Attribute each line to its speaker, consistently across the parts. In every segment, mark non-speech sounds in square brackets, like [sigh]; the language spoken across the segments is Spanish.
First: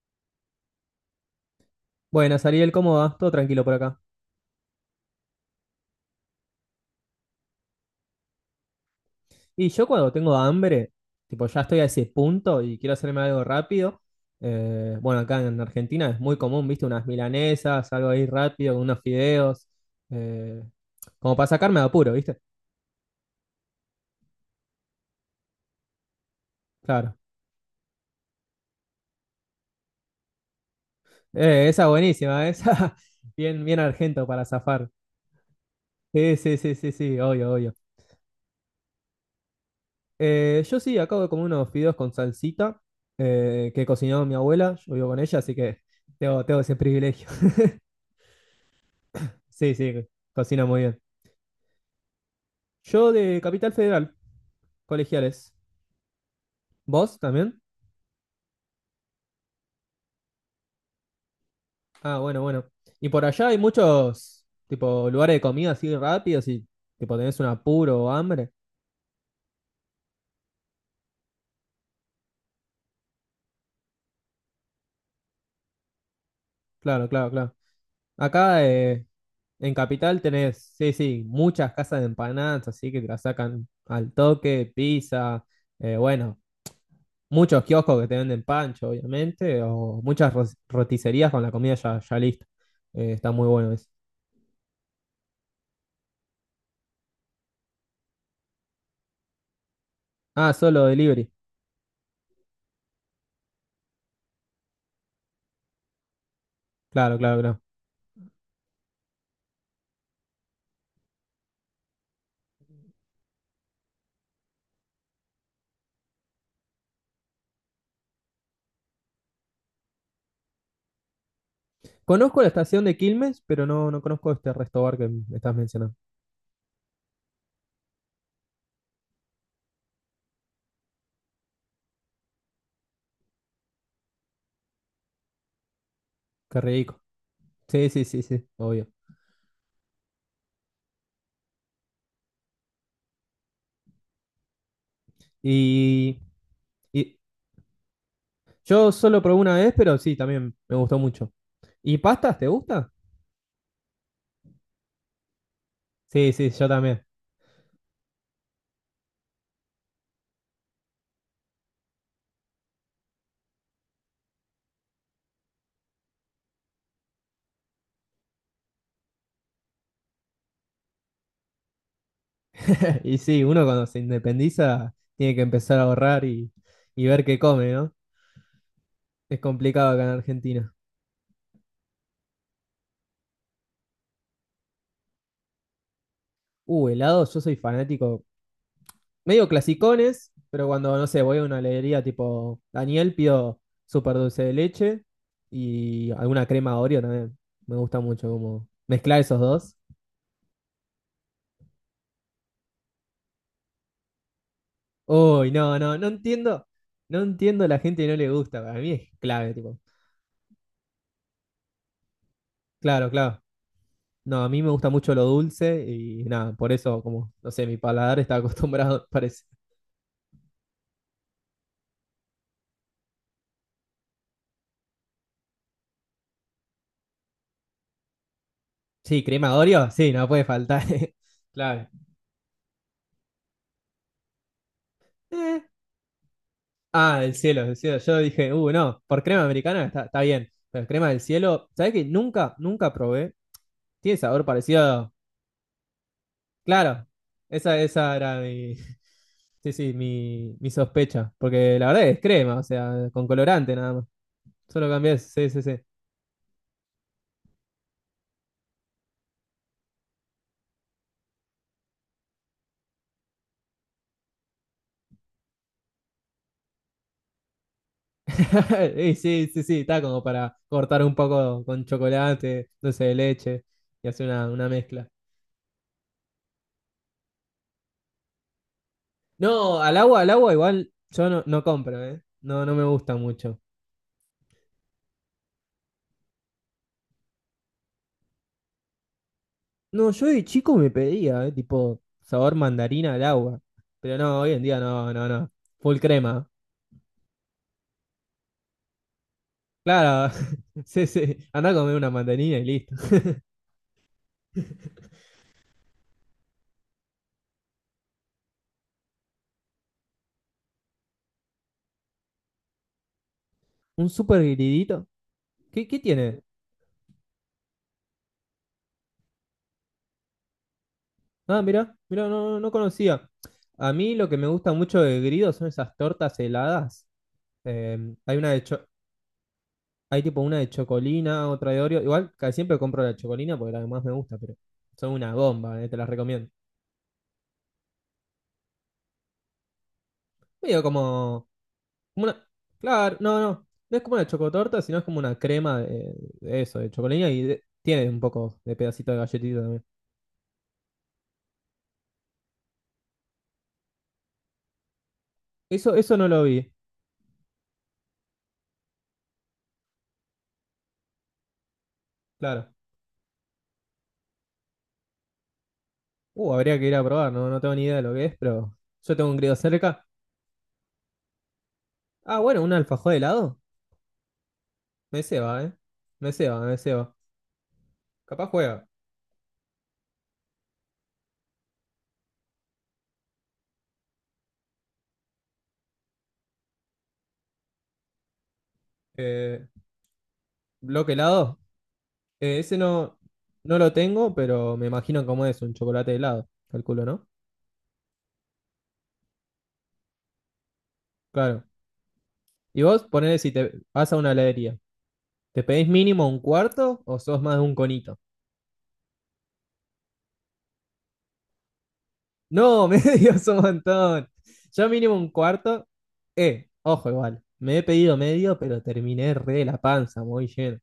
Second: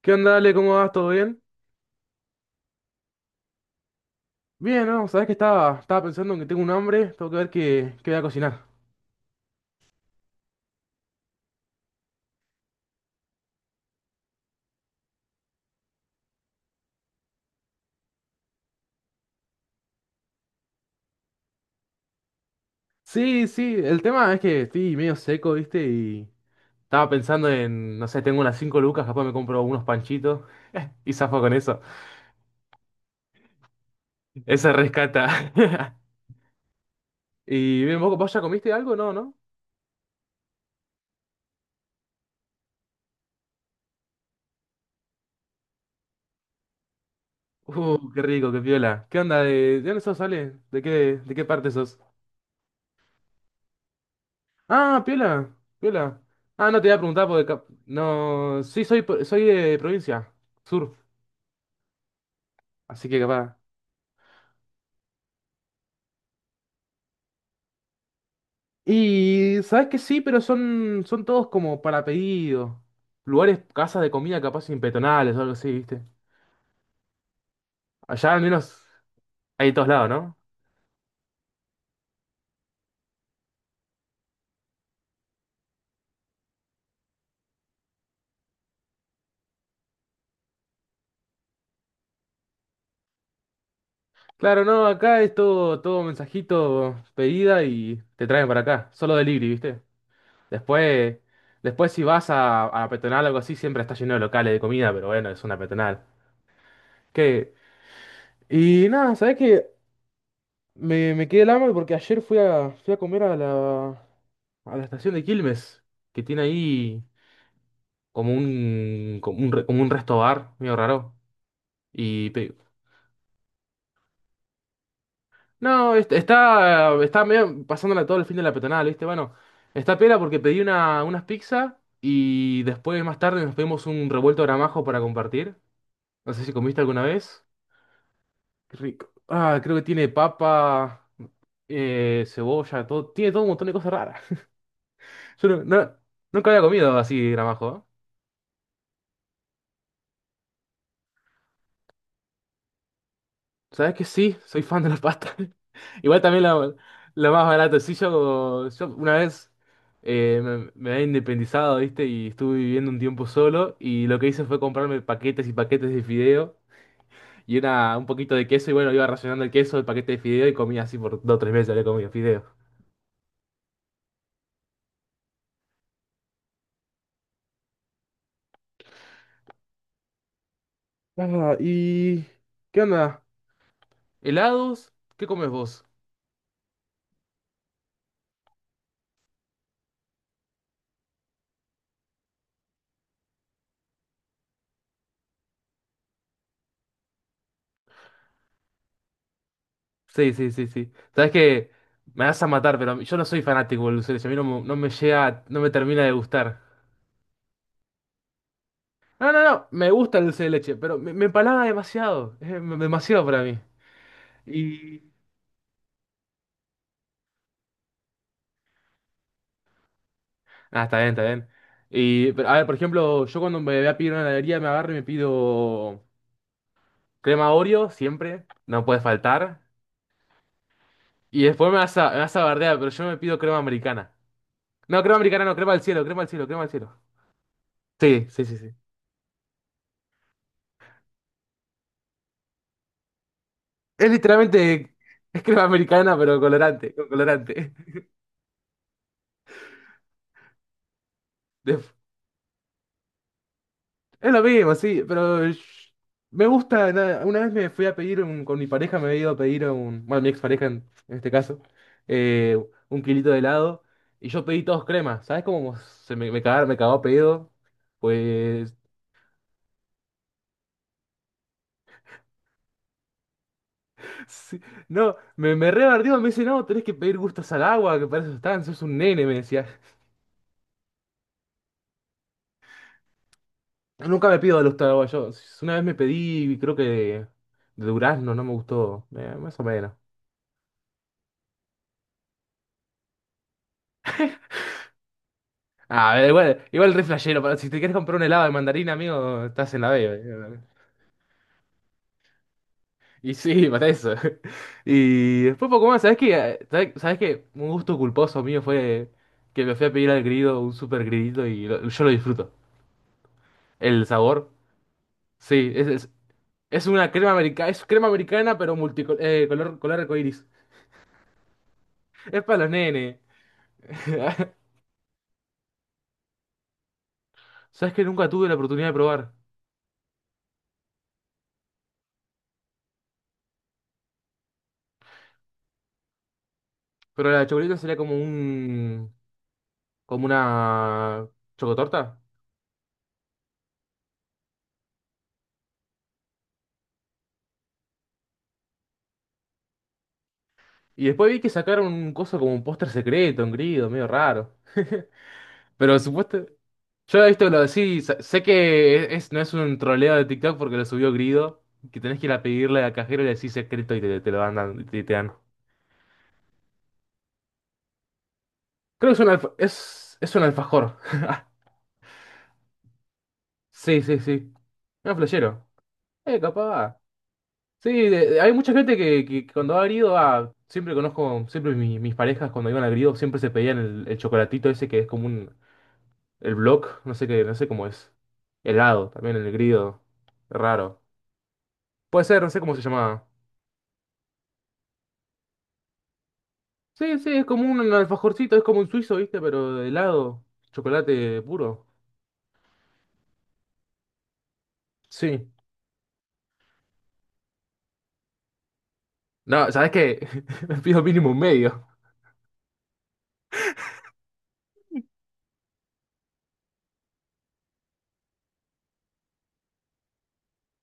Speaker 1: ¿Qué onda, Ale? ¿Cómo vas? ¿Todo bien?
Speaker 2: Buenas, Ariel, ¿cómo va? Todo tranquilo por acá.
Speaker 1: Bien, ¿no? Sabes que estaba pensando en que tengo un hambre, tengo que ver qué voy a cocinar.
Speaker 2: Y yo cuando tengo hambre, tipo ya estoy a ese punto y quiero hacerme algo rápido, bueno, acá en Argentina es muy común, viste, unas milanesas, algo ahí rápido, con unos fideos, eh, como para sacarme de apuro, viste.
Speaker 1: Sí, sí, el tema es que estoy medio seco, ¿viste? Y estaba
Speaker 2: Claro.
Speaker 1: pensando en, no sé, tengo unas 5 lucas, capaz me compro unos panchitos [laughs] y zafo con eso.
Speaker 2: Esa buenísima, esa [laughs] bien, bien argento para
Speaker 1: Ese
Speaker 2: zafar.
Speaker 1: rescata. [laughs]
Speaker 2: Sí, sí, sí, sí, sí, obvio, obvio.
Speaker 1: Y bien, ¿vos ya comiste algo? No, ¿no?
Speaker 2: Yo sí, acabo de comer unos fideos con salsita que cocinó mi abuela, yo vivo con ella, así que tengo ese privilegio. [laughs]
Speaker 1: Qué rico, qué piola. ¿Qué onda?
Speaker 2: Sí,
Speaker 1: ¿De
Speaker 2: sí,
Speaker 1: dónde sos, Ale?
Speaker 2: cocina
Speaker 1: ¿De
Speaker 2: muy bien.
Speaker 1: qué, de qué parte sos?
Speaker 2: Yo de Capital Federal,
Speaker 1: Ah, piola,
Speaker 2: colegiales.
Speaker 1: piola. Ah, no te voy a
Speaker 2: ¿Vos
Speaker 1: preguntar porque...
Speaker 2: también?
Speaker 1: No, sí, soy de provincia, sur.
Speaker 2: Ah, bueno, bueno.
Speaker 1: Así
Speaker 2: Y
Speaker 1: que
Speaker 2: por allá
Speaker 1: capaz.
Speaker 2: hay muchos, tipo, lugares de comida así rápidos y, tipo, tenés un apuro o hambre.
Speaker 1: Y sabes que sí, pero son todos como para pedido. Lugares, casas de comida capaz impetonales o algo así, ¿viste?
Speaker 2: Claro, claro, claro.
Speaker 1: Allá al
Speaker 2: Acá
Speaker 1: menos hay de
Speaker 2: en
Speaker 1: todos lados,
Speaker 2: Capital
Speaker 1: ¿no?
Speaker 2: tenés, sí, sí, muchas casas de empanadas, así que te las sacan al toque, pizza, bueno, muchos kioscos que te venden pancho, obviamente, o muchas roticerías con la comida ya, ya lista. Está muy bueno eso.
Speaker 1: Claro, no, acá es todo mensajito, pedida y te traen para acá. Solo delivery, ¿viste?
Speaker 2: Ah, solo
Speaker 1: Después,
Speaker 2: delivery.
Speaker 1: después si vas a la peatonal o algo así, siempre está lleno de locales de comida, pero bueno, es una peatonal.
Speaker 2: Claro, claro,
Speaker 1: Qué
Speaker 2: claro.
Speaker 1: Y nada, ¿sabes qué? Me quedé el hambre porque ayer fui a comer a la estación de Quilmes, que tiene ahí como un resto bar, medio raro. Y
Speaker 2: Conozco la estación de Quilmes, pero no, no conozco este resto bar que me estás mencionando.
Speaker 1: no, está medio pasándola todo el fin de la peatonal, ¿viste? Bueno, está pela porque pedí unas pizzas y después más tarde nos pedimos un revuelto de gramajo para compartir. No sé si
Speaker 2: Qué
Speaker 1: comiste
Speaker 2: rico.
Speaker 1: alguna vez.
Speaker 2: Sí, sí, sí, sí,
Speaker 1: Qué
Speaker 2: obvio.
Speaker 1: rico. Ah, creo que tiene papa, cebolla, todo, tiene todo un montón de cosas raras. Yo nu- no-
Speaker 2: Y,
Speaker 1: nunca había comido
Speaker 2: y
Speaker 1: así gramajo.
Speaker 2: yo solo probé una vez, pero sí, también me gustó mucho. ¿Y pastas, te gusta?
Speaker 1: ¿Sabes que sí? Soy fan de la pasta. [laughs] Igual
Speaker 2: Sí,
Speaker 1: también
Speaker 2: sí, yo
Speaker 1: la,
Speaker 2: también.
Speaker 1: la más barata. Sí, yo una vez me había independizado, ¿viste? Y estuve viviendo un tiempo solo. Y lo que hice fue comprarme paquetes y paquetes de fideo. Y un poquito de queso. Y bueno, iba racionando el queso, el paquete de fideo. Y comía así por 2 o 3 meses. Había comido fideo.
Speaker 2: [laughs] Y sí, uno cuando se independiza tiene que empezar a ahorrar y ver qué come, ¿no? Es complicado acá en Argentina.
Speaker 1: Ah, ¿y qué onda? ¿Helados? ¿Qué comes vos?
Speaker 2: Helado, yo soy fanático. Medio clasicones, pero cuando, no sé, voy a una heladería tipo Daniel, pido súper dulce de leche y alguna crema Oreo también. Me gusta mucho como mezclar esos dos.
Speaker 1: Sí, sí, sí, sí. Sabes que me vas a matar, pero yo no soy fanático del dulce de leche. A mí no, no me llega,
Speaker 2: Uy,
Speaker 1: no me
Speaker 2: no, no,
Speaker 1: termina
Speaker 2: no
Speaker 1: de gustar.
Speaker 2: entiendo. No entiendo a la gente que no le gusta. Para mí es
Speaker 1: No, no,
Speaker 2: clave,
Speaker 1: no,
Speaker 2: tipo.
Speaker 1: me gusta el dulce de leche, pero me empalaga demasiado. Es dem-
Speaker 2: Claro,
Speaker 1: demasiado para
Speaker 2: claro.
Speaker 1: mí.
Speaker 2: No, a mí me gusta
Speaker 1: Y.
Speaker 2: mucho lo dulce y nada, por eso, como, no sé, mi paladar está acostumbrado, [laughs] parece.
Speaker 1: Ah, está bien, está bien. Y, pero, a ver, por ejemplo, yo cuando me voy a pedir una heladería me agarro y me pido crema Oreo, siempre. No puede
Speaker 2: Sí, crema
Speaker 1: faltar.
Speaker 2: Oreo, sí, no puede faltar. [laughs]
Speaker 1: Y después me
Speaker 2: Claro.
Speaker 1: vas a, me vas a bardear, pero yo me pido crema americana. No, crema americana, no,
Speaker 2: Eh,
Speaker 1: crema al cielo, crema al cielo, crema al cielo.
Speaker 2: Ah, el cielo, el cielo. Yo
Speaker 1: Sí, sí,
Speaker 2: dije,
Speaker 1: sí, sí.
Speaker 2: no, por crema americana está, está bien, pero crema del cielo, ¿sabés que nunca, nunca probé?
Speaker 1: Es
Speaker 2: Tiene sabor parecido.
Speaker 1: literalmente es crema americana, pero colorante,
Speaker 2: Claro,
Speaker 1: con colorante.
Speaker 2: esa era mi, [laughs] sí, sí, mi sospecha, porque
Speaker 1: [laughs]
Speaker 2: la
Speaker 1: De-
Speaker 2: verdad es crema, o sea, con colorante nada más.
Speaker 1: es lo mismo,
Speaker 2: Solo
Speaker 1: sí,
Speaker 2: cambié,
Speaker 1: pero
Speaker 2: sí, sí, sí.
Speaker 1: me gusta. Nada, una vez me fui a pedir con mi pareja, me había ido a pedir bueno, mi expareja en este caso, eh, un kilito de helado, y yo pedí todos crema. ¿Sabes cómo se me cagaron, me cagó pedido? Pues,
Speaker 2: [laughs] Y sí, sí, sí, está como para cortar un poco con chocolate, dulce de leche y hacer
Speaker 1: [laughs] sí,
Speaker 2: una mezcla.
Speaker 1: no, me re bardeó, me dice, no, tenés que pedir gustos al agua, que para eso están, sos un nene, me decía.
Speaker 2: No, al agua igual yo no, no compro, ¿eh? No, no me gusta mucho.
Speaker 1: Nunca me pido de los taraguayos. Una vez me pedí, creo que de durazno, no me gustó. Más o menos.
Speaker 2: No, yo de chico me pedía, tipo sabor mandarina al agua. Pero no, hoy en día no, no, no. Full
Speaker 1: Ah,
Speaker 2: crema.
Speaker 1: igual re flashero, pero si te quieres comprar un helado de mandarina, amigo, estás en la B.
Speaker 2: Claro, [laughs] sí, sí. Andá a comer una mandarina y listo.
Speaker 1: Y sí, para eso. [laughs] Y después poco más, ¿sabes qué? ¿Sabes qué? Un gusto culposo mío fue que me fui a pedir al grido un super gridito y yo lo disfruto. El
Speaker 2: Un super
Speaker 1: sabor,
Speaker 2: gridito.
Speaker 1: sí, es,
Speaker 2: ¿Qué, qué
Speaker 1: es,
Speaker 2: tiene?
Speaker 1: es una crema americana, es crema americana, pero multicolor, color arcoíris.
Speaker 2: Ah, mirá, mirá,
Speaker 1: Es
Speaker 2: no,
Speaker 1: para
Speaker 2: no
Speaker 1: los
Speaker 2: no
Speaker 1: nenes.
Speaker 2: conocía. A mí lo que me
Speaker 1: [laughs]
Speaker 2: gusta mucho de grido son esas tortas heladas.
Speaker 1: Sabes
Speaker 2: Eh,
Speaker 1: que nunca
Speaker 2: hay
Speaker 1: tuve
Speaker 2: una
Speaker 1: la
Speaker 2: de cho-
Speaker 1: oportunidad de probar,
Speaker 2: Hay tipo una de chocolina, otra de Oreo. Igual casi siempre compro la chocolina porque la que más me gusta, pero son una bomba, te las recomiendo.
Speaker 1: pero la chocolate sería como un, como
Speaker 2: Medio como
Speaker 1: una chocotorta.
Speaker 2: como una, claro, no, no, no es como una chocotorta, sino es como una crema de eso, de chocolina y tiene un poco de pedacito de galletita también.
Speaker 1: Y después vi que sacaron un coso como un póster secreto, un grido, medio raro. [laughs]
Speaker 2: Eso,
Speaker 1: Pero
Speaker 2: eso no lo
Speaker 1: supuesto,
Speaker 2: vi,
Speaker 1: yo he visto lo de sí, sé que es, no es un troleo de TikTok porque lo subió Grido, que tenés que ir a
Speaker 2: claro.
Speaker 1: pedirle al cajero y le decís secreto y te lo van dando, y te dan.
Speaker 2: Habría que ir a probar, no, no tengo ni idea de lo que es, pero
Speaker 1: Creo que
Speaker 2: yo
Speaker 1: es un
Speaker 2: tengo un
Speaker 1: alfa-
Speaker 2: griego cerca.
Speaker 1: es, es un alfajor. [laughs]
Speaker 2: Ah, bueno, un alfajor de helado.
Speaker 1: Sí, sí, sí. Un
Speaker 2: Me ceba,
Speaker 1: flashero.
Speaker 2: eh. Me ceba, me
Speaker 1: Capaz.
Speaker 2: ceba.
Speaker 1: Sí,
Speaker 2: Capaz
Speaker 1: hay mucha
Speaker 2: juega.
Speaker 1: gente que cuando ha grido, siempre conozco, siempre mis parejas cuando iban a grido siempre se pedían el chocolatito ese que es el block, no sé qué, no sé cómo es, helado también el
Speaker 2: Eh,
Speaker 1: grido, raro.
Speaker 2: bloque helado.
Speaker 1: Puede ser, no sé cómo
Speaker 2: Ese
Speaker 1: se
Speaker 2: no,
Speaker 1: llamaba.
Speaker 2: no lo tengo, pero me imagino cómo es un chocolate helado, calculo,
Speaker 1: Sí,
Speaker 2: ¿no?
Speaker 1: sí, es como un alfajorcito, es como un suizo, ¿viste? Pero de helado, chocolate
Speaker 2: Claro.
Speaker 1: puro.
Speaker 2: Y vos ponele si te vas a una heladería.
Speaker 1: Sí.
Speaker 2: ¿Te pedís mínimo un cuarto o sos más de un conito?
Speaker 1: No, ¿sabes qué? [laughs] Me pido mínimo un medio.
Speaker 2: No, [laughs] medio es un montón. Yo mínimo un cuarto. Ojo igual. Me he pedido medio, pero terminé re de la panza, muy lleno.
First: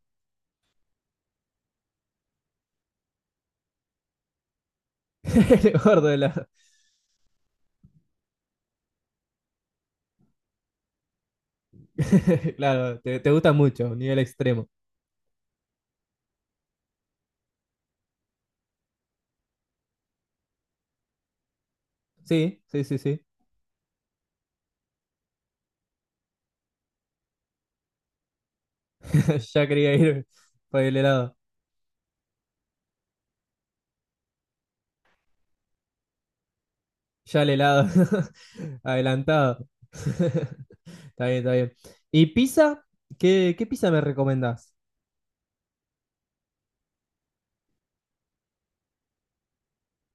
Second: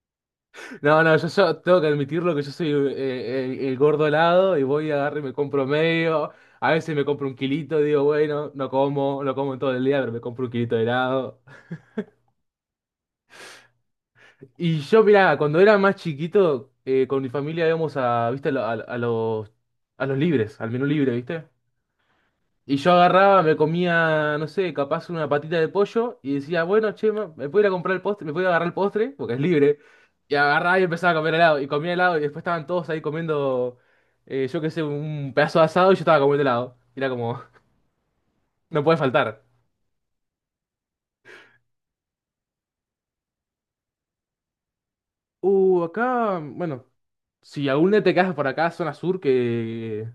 Speaker 1: No, no, yo tengo que admitirlo que yo soy el gordo helado y voy a agarrar y me compro
Speaker 2: [laughs] El gordo de
Speaker 1: medio.
Speaker 2: la...
Speaker 1: A veces me compro un kilito, digo, bueno, no como en todo el día, pero me compro un kilito de helado.
Speaker 2: [laughs] Claro, te gusta mucho, nivel extremo.
Speaker 1: Y yo, mirá, cuando era más chiquito, con mi familia íbamos viste, a, lo- a los libres, al menú libre, ¿viste?
Speaker 2: Sí,
Speaker 1: Y
Speaker 2: sí,
Speaker 1: yo
Speaker 2: sí, sí.
Speaker 1: agarraba, me comía, no sé, capaz una patita de pollo y decía, bueno, che, ma, me puedo ir a comprar el postre, me puedo ir a agarrar el postre, porque es
Speaker 2: [laughs] Ya
Speaker 1: libre.
Speaker 2: quería ir
Speaker 1: Y agarraba
Speaker 2: por
Speaker 1: y
Speaker 2: el
Speaker 1: empezaba a comer
Speaker 2: helado.
Speaker 1: helado. Y comía helado y después estaban todos ahí comiendo, yo qué sé, un pedazo de asado y yo estaba comiendo helado. Y era como,
Speaker 2: Ya el helado.
Speaker 1: [laughs]
Speaker 2: [laughs]
Speaker 1: no puede faltar.
Speaker 2: Adelantado. [laughs] Está bien, está bien. ¿Y pizza? ¿Qué, qué pizza me recomendás?
Speaker 1: Acá, bueno, si algún día te quedas por acá, zona sur, que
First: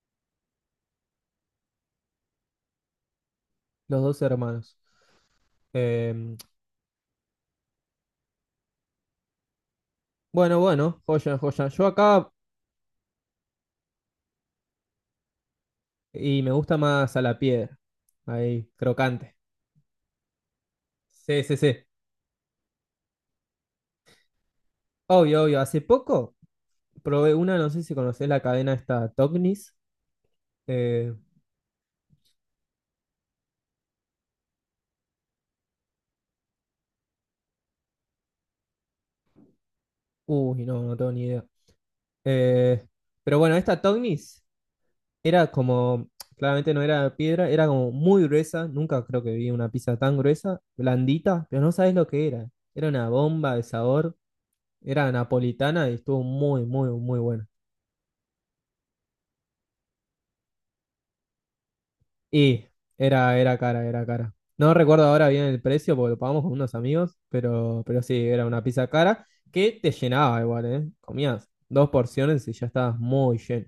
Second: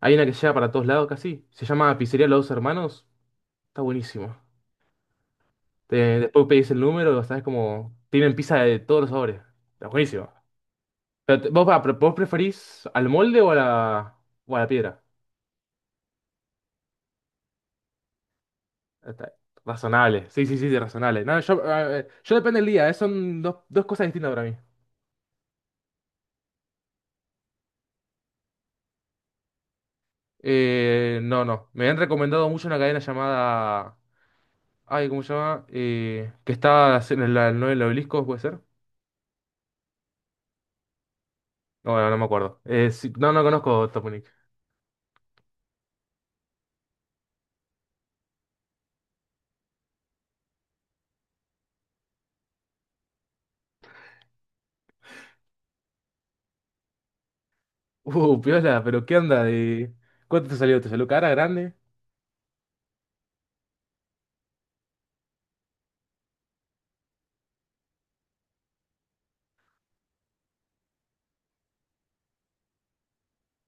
Speaker 1: hay una que llega para todos lados casi. Se llama Pizzería Los Dos Hermanos. Está
Speaker 2: Los dos
Speaker 1: buenísimo.
Speaker 2: hermanos.
Speaker 1: Te-
Speaker 2: Em,
Speaker 1: Después pedís el número, sabes como, tienen pizza de todos los sabores. Está buenísimo.
Speaker 2: Bueno, bueno, joya,
Speaker 1: Pero te-
Speaker 2: joya.
Speaker 1: vos, va,
Speaker 2: Yo
Speaker 1: pre- vos
Speaker 2: acá
Speaker 1: preferís al molde o o a la piedra?
Speaker 2: y me gusta más a la piedra. Ahí,
Speaker 1: Está-
Speaker 2: crocante.
Speaker 1: Razonable, sí, sí, sí, sí, razonable. No,
Speaker 2: Sí, sí,
Speaker 1: yo,
Speaker 2: sí.
Speaker 1: eh, yo depende del día, son dos cosas distintas para mí.
Speaker 2: Obvio, obvio. Hace poco probé una, no sé si conocés la cadena esta Tognis. Eh,
Speaker 1: No, no, me han recomendado mucho una cadena llamada... Ay, ¿cómo se llama? Que está en el obelisco, ¿puede ser?
Speaker 2: uy, no, no tengo ni idea.
Speaker 1: No, no, no me acuerdo.
Speaker 2: Eh,
Speaker 1: Sí, no,
Speaker 2: pero
Speaker 1: no
Speaker 2: bueno, esta
Speaker 1: conozco Toponic.
Speaker 2: Tognis era como, claramente no era piedra, era como muy gruesa. Nunca creo que vi una pizza tan gruesa, blandita, pero no sabés lo que era. Era una bomba de sabor. Era napolitana y estuvo muy, muy, muy buena.
Speaker 1: Piola, pero ¿qué onda? ¿Cuánto te salió? ¿Te salió cara grande?
Speaker 2: Y era cara, era cara. No recuerdo ahora bien el precio porque lo pagamos con unos amigos, pero sí, era una pizza cara que te llenaba igual, ¿eh? Comías dos porciones y ya estabas muy lleno.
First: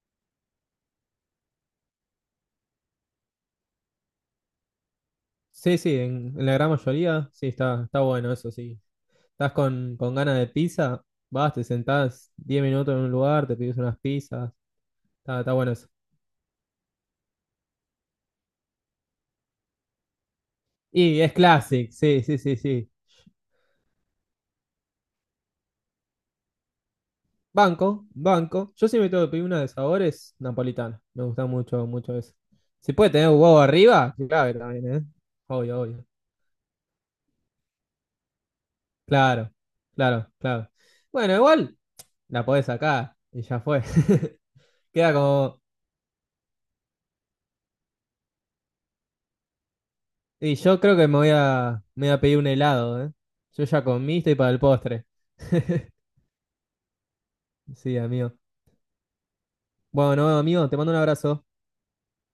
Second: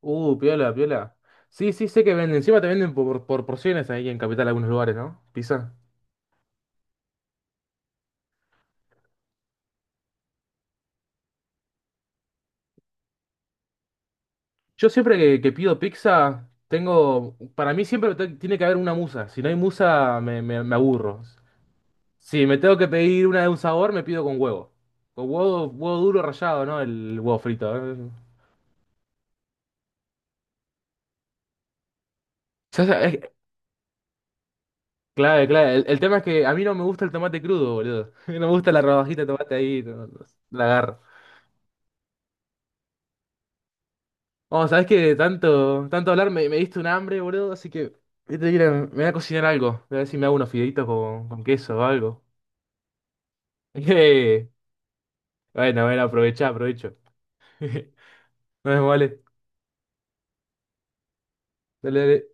Speaker 1: Piola, piola. Sí, sí, sé que venden. Encima te venden por porciones ahí en Capital, algunos lugares, ¿no? Pizza.
Speaker 2: Sí, sí, en la gran mayoría, sí, está, está bueno eso, sí. Estás con ganas de pizza, vas, te sentás 10 minutos en un lugar, te pides unas pizzas,
Speaker 1: Yo siempre que,
Speaker 2: está,
Speaker 1: que
Speaker 2: está bueno
Speaker 1: pido
Speaker 2: eso.
Speaker 1: pizza, tengo. Para mí siempre tiene que haber una musa. Si no hay musa, me
Speaker 2: Y
Speaker 1: aburro.
Speaker 2: es classic, sí, sí,
Speaker 1: Si
Speaker 2: sí,
Speaker 1: me tengo que
Speaker 2: sí.
Speaker 1: pedir una de un sabor, me pido con huevo. Con huevo, huevo duro rallado, ¿no? El huevo frito. ¿Eh?
Speaker 2: Banco, banco. Yo siempre tengo que pedir una de sabores napolitana. Me gusta mucho, mucho eso.
Speaker 1: Ya
Speaker 2: Si puede
Speaker 1: sabes,
Speaker 2: tener huevo arriba, clave también, ¿eh?
Speaker 1: clave, clave.
Speaker 2: Obvio,
Speaker 1: El
Speaker 2: obvio.
Speaker 1: tema es que a mí no me gusta el tomate crudo, boludo. [laughs] No me gusta la rodajita de
Speaker 2: Claro,
Speaker 1: tomate ahí. no- no-
Speaker 2: claro,
Speaker 1: la
Speaker 2: claro.
Speaker 1: agarro.
Speaker 2: Bueno, igual la podés sacar y ya fue.
Speaker 1: Oh, sabes
Speaker 2: [laughs]
Speaker 1: que
Speaker 2: Queda
Speaker 1: de
Speaker 2: como.
Speaker 1: tanto, tanto hablar me diste un hambre, boludo, así que voy a tener que ir me voy a cocinar algo. Voy a ver si me hago unos
Speaker 2: Y yo
Speaker 1: fideitos
Speaker 2: creo que
Speaker 1: con, con queso o
Speaker 2: me voy a
Speaker 1: algo.
Speaker 2: pedir un helado, ¿eh? Yo ya comí, estoy
Speaker 1: [laughs]
Speaker 2: para el postre.
Speaker 1: Bueno,
Speaker 2: [laughs]
Speaker 1: bueno, aprovecha, aprovecho. [laughs] Nos
Speaker 2: Sí, amigo.
Speaker 1: vemos, vale.
Speaker 2: Bueno, amigo, te mando un abrazo.
Speaker 1: Dale, dale.